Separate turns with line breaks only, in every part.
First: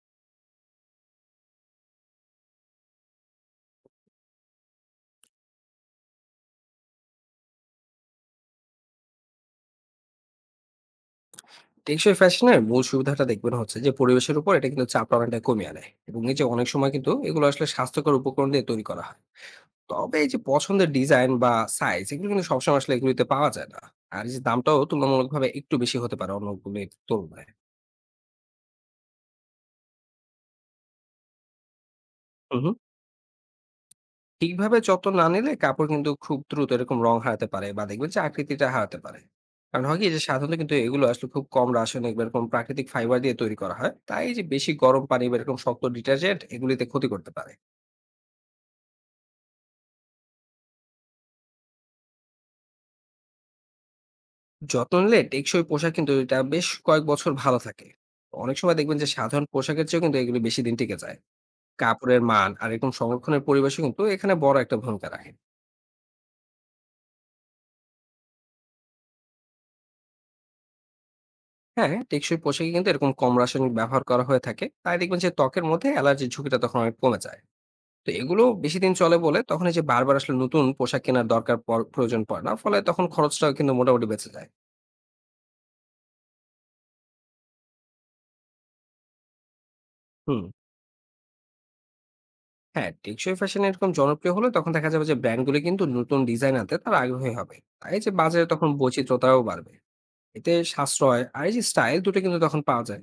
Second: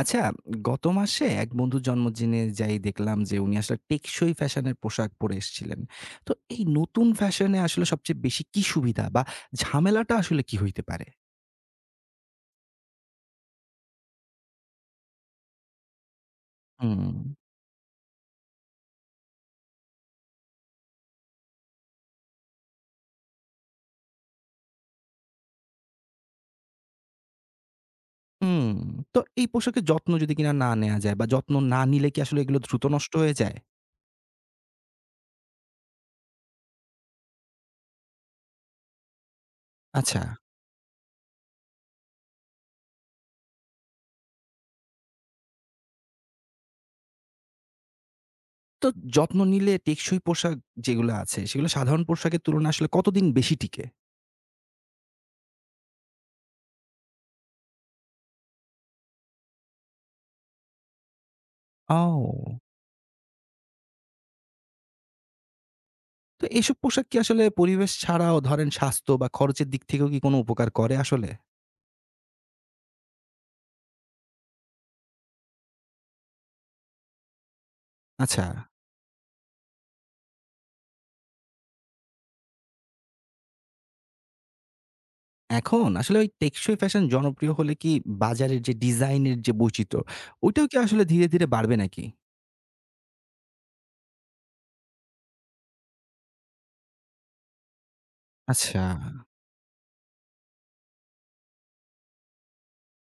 আচ্ছা, গত মাসে এক বন্ধুর জন্মদিনে যাই দেখলাম যে উনি আসলে টেকসই ফ্যাশনের পোশাক পরে এসেছিলেন। তো এই নতুন ফ্যাশনে আসলে সবচেয়ে বেশি কি সুবিধা বা ঝামেলাটা আসলে কি হইতে পারে?
টেকসই ফ্যাশনের মূল সুবিধাটা দেখবেন হচ্ছে যে পরিবেশের উপর এটা কিন্তু চাপ অনেকটা কমিয়ে আনে এবং এই যে অনেক সময়
হুম।
কিন্তু এগুলো আসলে স্বাস্থ্যকর উপকরণ দিয়ে তৈরি করা হয়। তবে এই যে পছন্দের ডিজাইন বা সাইজ এগুলো কিন্তু সবসময় আসলে এগুলিতে পাওয়া যায় না, আর এই যে দামটাও তুলনামূলকভাবে একটু বেশি হতে পারে অন্যগুলির তুলনায়।
হুম, তো এই পোশাকের যত্ন যদি কিনা না নেয়া যায় বা যত্ন না নিলে কি আসলে এগুলো
হুম হুম।
দ্রুত নষ্ট হয়ে যায়?
ঠিকভাবে যত্ন না নিলে কাপড় কিন্তু খুব দ্রুত এরকম রং হারাতে পারে বা দেখবেন যে আকৃতিটা হারাতে পারে, কারণ হয় কি
আচ্ছা।
যে সাধারণত কিন্তু এগুলো আসলে খুব কম রাসায়নিক বা এরকম প্রাকৃতিক ফাইবার দিয়ে তৈরি করা হয়, তাই এই যে বেশি গরম পানি বা এরকম শক্ত ডিটারজেন্ট এগুলিতে ক্ষতি করতে পারে।
তো যত্ন নিলে টেকসই পোশাক যেগুলো আছে সেগুলো সাধারণ পোশাকের তুলনায় আসলে কতদিন বেশি টিকে?
যত্ন নিলে টেকসই পোশাক কিন্তু এটা বেশ কয়েক বছর ভালো থাকে। অনেক সময় দেখবেন যে সাধারণ পোশাকের চেয়েও কিন্তু এগুলো বেশি দিন টিকে যায়। কাপড়ের মান
ও!
আর এরকম সংরক্ষণের পরিবেশও কিন্তু এখানে বড় একটা ভূমিকা রাখে।
তো এসব পোশাক কি আসলে পরিবেশ ছাড়াও ধরেন স্বাস্থ্য বা খরচের দিক থেকেও কি কোনো উপকার করে আসলে?
হ্যাঁ, টেকসই পোশাকে কিন্তু এরকম কম রাসায়নিক ব্যবহার করা হয়ে থাকে, তাই দেখবেন যে ত্বকের মধ্যে অ্যালার্জির ঝুঁকিটা তখন অনেক কমে যায়। তো এগুলো
আচ্ছা।
বেশি দিন চলে বলে তখন এই যে বারবার আসলে নতুন পোশাক কেনার দরকার প্রয়োজন পড়ে না, ফলে তখন খরচটাও কিন্তু মোটামুটি বেঁচে যায়।
এখন আসলে ওই টেকসই ফ্যাশন জনপ্রিয় হলে কি বাজারের যে ডিজাইনের যে বৈচিত্র্য,
হুম।
ওইটাও কি আসলে ধীরে, ধীরে বাড়বে নাকি?
হ্যাঁ, টেকসই ফ্যাশন এরকম জনপ্রিয় হলে তখন দেখা যাবে যে ব্র্যান্ডগুলো কিন্তু নতুন ডিজাইন আনতে তারা আগ্রহী হবে। তাই যে বাজারে তখন
আচ্ছা।
বৈচিত্রতাও বাড়বে। এতে সাশ্রয় আর এই যে স্টাইল দুটো কিন্তু তখন পাওয়া যায়।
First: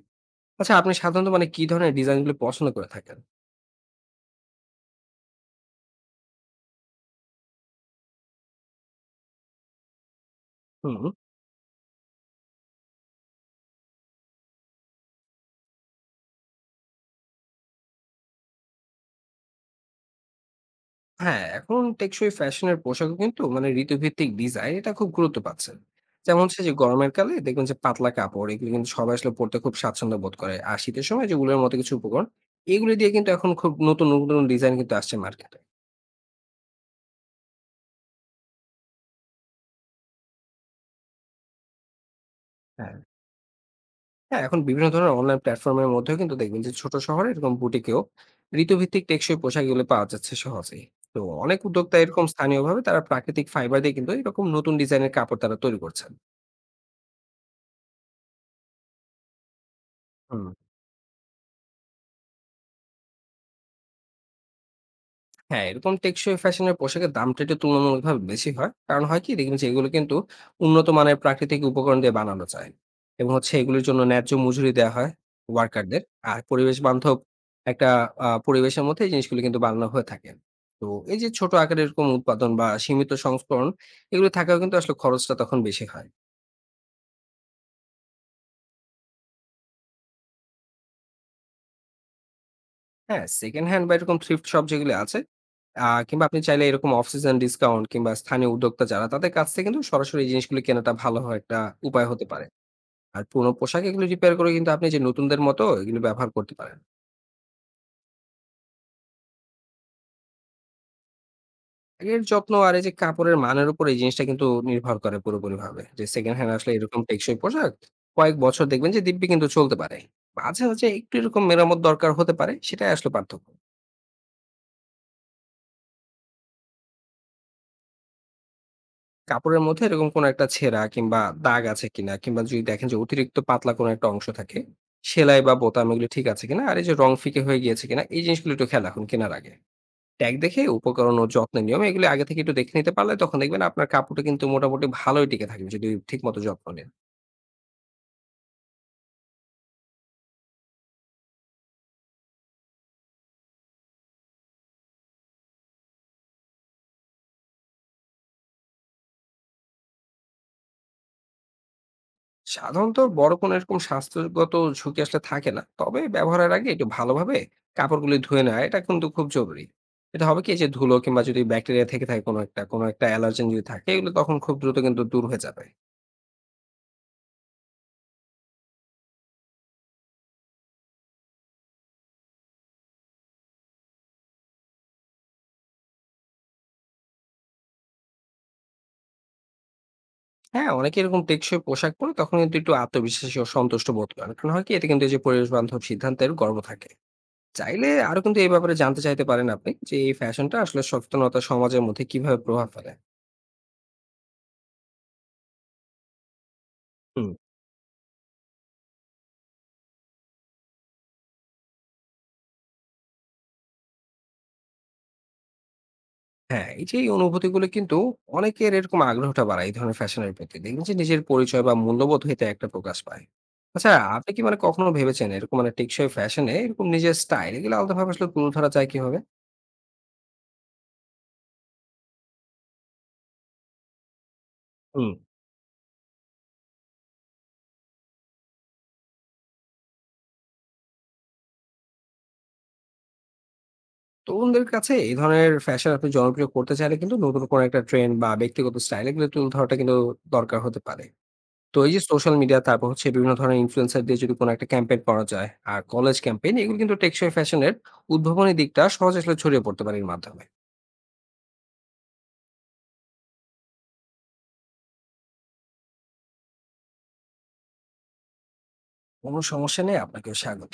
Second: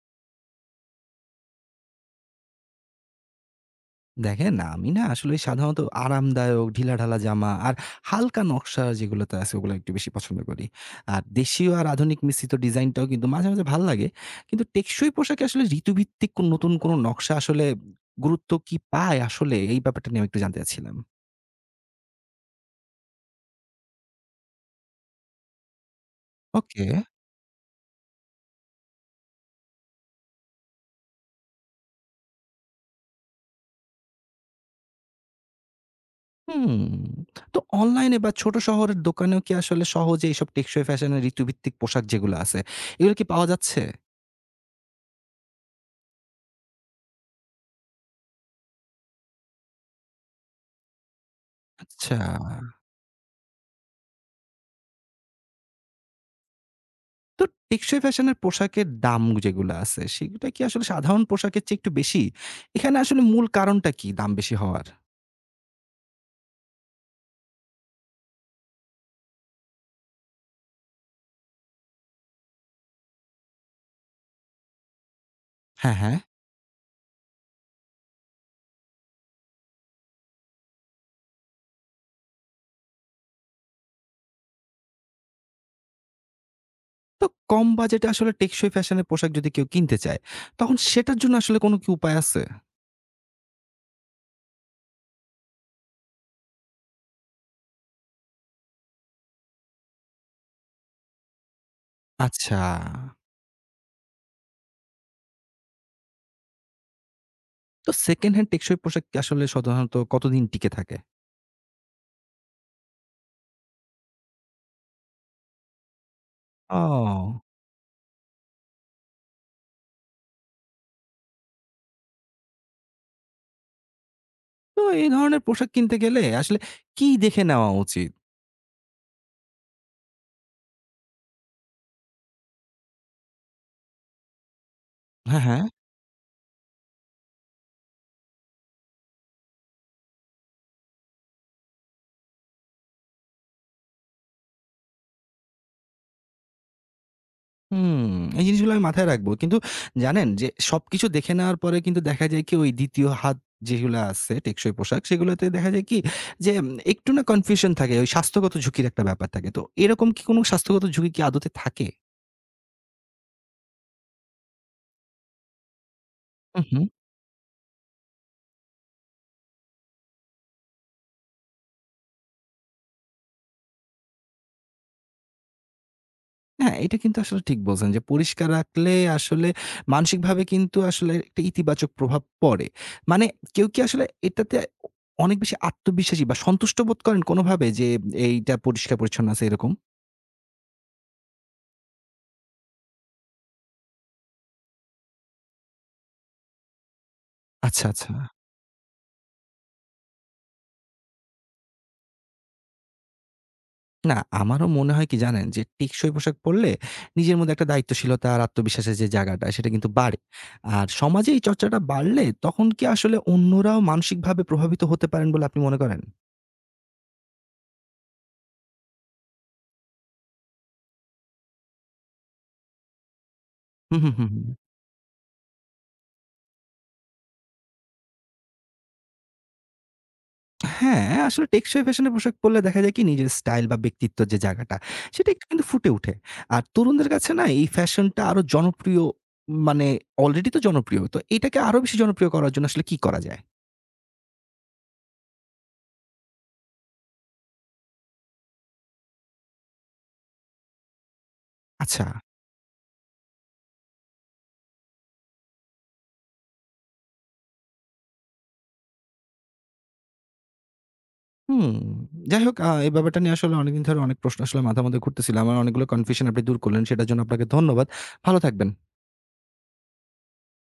আচ্ছা, আপনি সাধারণত মানে কি ধরনের ডিজাইন গুলো পছন্দ করে থাকেন?
দেখেন আমি না আসলে সাধারণত আরামদায়ক ঢিলাঢালা জামা আর হালকা নকশা যেগুলোতে আছে ওগুলো একটু বেশি পছন্দ করি।
হুম।
আর দেশীয় আর আধুনিক মিশ্রিত ডিজাইনটাও কিন্তু মাঝে, মাঝে ভাল লাগে। কিন্তু টেকসই পোশাকে আসলে ঋতুভিত্তিক কোন নতুন কোন নকশা আসলে গুরুত্ব কি পায় আসলে? এই ব্যাপারটা নিয়ে আমি একটু জানতে চাচ্ছিলাম।
হ্যাঁ, এখন টেকসই ফ্যাশনের পোশাকও কিন্তু মানে ঋতুভিত্তিক ডিজাইন এটা খুব গুরুত্ব পাচ্ছে। যেমন হচ্ছে যে
ওকে।
গরমের কালে দেখবেন যে পাতলা কাপড় এগুলো কিন্তু সবাই আসলে পড়তে খুব স্বাচ্ছন্দ্য বোধ করে, আর শীতের সময় যে উলের মতো কিছু উপকরণ এগুলো দিয়ে কিন্তু এখন খুব নতুন নতুন ডিজাইন কিন্তু আসছে মার্কেটে।
হুম। তো অনলাইনে বা ছোট শহরের দোকানেও কি আসলে সহজে এইসব টেকসই ফ্যাশনের ঋতুভিত্তিক পোশাক যেগুলো আছে,
হ্যাঁ।
এগুলো কি পাওয়া যাচ্ছে?
হ্যাঁ, এখন বিভিন্ন ধরনের অনলাইন প্ল্যাটফর্মের মধ্যেও কিন্তু দেখবেন যে ছোট শহরে এরকম বুটিকেও ঋতুভিত্তিক টেকসই পোশাক এগুলো পাওয়া যাচ্ছে সহজেই। তো অনেক উদ্যোক্তা হুম।
আচ্ছা।
এরকম স্থানীয়ভাবে তারা প্রাকৃতিক ফাইবার দিয়ে কিন্তু এরকম নতুন ডিজাইনের কাপড় তারা তৈরি করছেন।
তো টেকসই ফ্যাশনের পোশাকের দাম যেগুলো আছে,
হুম।
সেগুলা কি আসলে সাধারণ পোশাকের চেয়ে একটু বেশি? এখানে আসলে মূল কারণটা কি দাম বেশি হওয়ার?
হ্যাঁ, এরকম টেকসই ফ্যাশনের পোশাকের দামটা একটু তুলনামূলকভাবে বেশি হয়। কারণ হয় কি দেখবেন যে এগুলো কিন্তু উন্নত মানের প্রাকৃতিক উপকরণ দিয়ে বানানো যায়। এবং হচ্ছে এগুলোর জন্য ন্যায্য মজুরি দেয়া হয়
হ্যাঁ,
ওয়ার্কারদের।
হ্যাঁ।
আর পরিবেশ বান্ধব একটা পরিবেশের মধ্যে এই জিনিসগুলো কিন্তু বানানো হয়ে থাকে। তো এই যে ছোট আকারে এরকম উৎপাদন বা সীমিত সংস্করণ এগুলো থাকাও কিন্তু আসলে খরচটা তখন বেশি হয়।
তো কম বাজেটে আসলে টেকসই ফ্যাশনের পোশাক যদি কেউ কিনতে চায়, তখন সেটার জন্য আসলে কোনো কি উপায় আছে?
হ্যাঁ, সেকেন্ড হ্যান্ড বা এরকম থ্রিফ্ট শপ যেগুলি আছে, কিংবা আপনি চাইলে এরকম অফ সিজন ডিসকাউন্ট কিংবা স্থানীয় উদ্যোক্তা যারা তাদের কাছ থেকে কিন্তু সরাসরি এই জিনিসগুলো কেনাটা ভালো হয়, একটা উপায় হতে পারে।
আচ্ছা।
আর পুরনো পোশাক এগুলো রিপেয়ার করে কিন্তু আপনি যে নতুনদের মতো এগুলো ব্যবহার করতে পারেন।
তো সেকেন্ড হ্যান্ড টেকসই পোশাক কি আসলে সাধারণত কতদিন টিকে থাকে?
আগের যত্ন আর এই যে কাপড়ের মানের উপর এই জিনিসটা কিন্তু নির্ভর করে পুরোপুরিভাবে। যে সেকেন্ড হ্যান্ড আসলে এরকম টেকসই
ও।
পোশাক কয়েক বছর দেখবেন যে দিব্যি কিন্তু চলতে পারে। মাঝে, মাঝে একটু এরকম মেরামত দরকার হতে পারে, সেটাই আসলে পার্থক্য।
তো এই ধরনের পোশাক কিনতে গেলে আসলে কি দেখে নেওয়া উচিত?
কাপড়ের মধ্যে এরকম কোনো একটা ছেঁড়া কিংবা দাগ আছে কিনা, কিংবা যদি দেখেন যে অতিরিক্ত পাতলা কোনো একটা অংশ থাকে,
হ্যাঁ,
সেলাই বা
হ্যাঁ।
বোতাম এগুলো ঠিক আছে কিনা? আর এই যে রং ফিকে হয়ে গিয়েছে কিনা? এই জিনিসগুলো একটু খেয়াল রাখুন কেনার আগে। ট্যাগ দেখে উপকরণ ও যত্নের নিয়ম এগুলো আগে থেকে একটু দেখে নিতে পারলে তখন দেখবেন আপনার কাপড়টা কিন্তু মোটামুটি ভালোই টিকে থাকবে যদি ঠিকমতো যত্ন নেন।
হুম, এই জিনিসগুলো আমি মাথায় রাখবো। কিন্তু জানেন যে সবকিছু দেখে নেওয়ার পরে কিন্তু দেখা যায় কি ওই ২য় হাত যেগুলা আছে টেকসই পোশাক সেগুলোতে দেখা যায় কি যে একটু না কনফিউশন থাকে। ওই স্বাস্থ্যগত ঝুঁকির একটা ব্যাপার থাকে। তো এরকম কি কোনো স্বাস্থ্যগত ঝুঁকি কি আদতে থাকে?
সাধারণত বড় কোনো এরকম স্বাস্থ্যগত ঝুঁকি আসলে থাকে না। তবে ব্যবহারের
হু,
আগে
হু।
একটু ভালোভাবে কাপড়গুলি ধুয়ে নেওয়া এটা কিন্তু খুব জরুরি। এটা হবে কি যে ধুলো কিংবা যদি ব্যাকটেরিয়া থেকে থাকে কোনো একটা অ্যালার্জেন যদি থাকে এগুলো তখন খুব দ্রুত কিন্তু দূর হয়ে যাবে।
হ্যাঁ, এটা কিন্তু আসলে ঠিক বলছেন যে পরিষ্কার রাখলে আসলে মানসিকভাবে কিন্তু আসলে একটা ইতিবাচক প্রভাব পড়ে। মানে কেউ কি আসলে এটাতে অ অনেক বেশি আত্মবিশ্বাসী বা সন্তুষ্ট বোধ করেন কোনোভাবে যে এইটা পরিষ্কার-পরিচ্ছন্ন আছে এরকম?
হ্যাঁ, অনেকে এরকম টেকসই পোশাক পরে তখন কিন্তু একটু আত্মবিশ্বাসী ও সন্তুষ্ট বোধ করেন। কারণ হয় কি এটা কিন্তু এই যে পরিবেশ বান্ধব সিদ্ধান্তের গর্ব থাকে।
আচ্ছা,
চাইলে
আচ্ছা।
আরো কিন্তু এই ব্যাপারে জানতে চাইতে পারেন আপনি, যে এই ফ্যাশনটা আসলে সচেতনতা সমাজের মধ্যে কিভাবে প্রভাব ফেলে?
না, আমারও মনে হয় কি জানেন? যে টেকসই পোশাক পরলে
হুম।
নিজের মধ্যে একটা দায়িত্বশীলতা আর আত্মবিশ্বাসের যে জায়গাটা সেটা কিন্তু বাড়ে। আর সমাজে এই চর্চাটা বাড়লে তখন কি আসলে অন্যরাও মানসিকভাবে প্রভাবিত হতে পারেন বলে আপনি মনে করেন?
হ্যাঁ, এই যে এই অনুভূতিগুলো কিন্তু অনেকের এরকম আগ্রহটা বাড়ায় এই ধরনের ফ্যাশনের প্রতি। দেখবেন যে নিজের পরিচয় বা মূল্যবোধ হইতে একটা প্রকাশ পায়। আচ্ছা,
হুম, হুম, হুম,
আপনি কি
হুম।
মানে কখনো ভেবেছেন এরকম মানে টেকসই ফ্যাশনে এরকম নিজের স্টাইল এগুলো আলাদাভাবে আসলে তুলে ধরা যায় কিভাবে?
হ্যাঁ, আসলে টেকসই ফ্যাশনের পোশাক পরলে দেখা যায় কি নিজের স্টাইল বা ব্যক্তিত্বের যে জায়গাটা
হুম।
সেটা একটু কিন্তু ফুটে উঠে। আর তরুণদের কাছে না এই ফ্যাশনটা আরো জনপ্রিয় মানে অলরেডি তো জনপ্রিয়। তো এটাকে আরো বেশি জনপ্রিয় করার জন্য আসলে কি করা যায়?
তরুণদের কাছে এই ধরনের ফ্যাশন আপনি জনপ্রিয় করতে চাইলে কিন্তু নতুন কোনো একটা ট্রেন্ড বা ব্যক্তিগত স্টাইল এগুলো তুলে ধরাটা কিন্তু দরকার হতে পারে। তো এই যে
আচ্ছা।
সোশ্যাল মিডিয়া তারপর হচ্ছে বিভিন্ন ধরনের ইনফ্লুয়েন্সার দিয়ে যদি কোনো একটা ক্যাম্পেইন করা যায় আর কলেজ ক্যাম্পেইন এগুলো কিন্তু টেকসই ফ্যাশনের উদ্ভাবনী দিকটা সহজে আসলে ছড়িয়ে পড়তে পারে এর মাধ্যমে।
হুম। যাই হোক এই ব্যাপারটা নিয়ে আসলে অনেকদিন ধরে অনেক প্রশ্ন আসলে মাথার মধ্যে ঘুরতেছিল। আমার অনেকগুলো কনফিউশন আপনি দূর করলেন। সেটার জন্য আপনাকে ধন্যবাদ। ভালো থাকবেন।
কোনো সমস্যা নেই। আপনাকেও স্বাগত।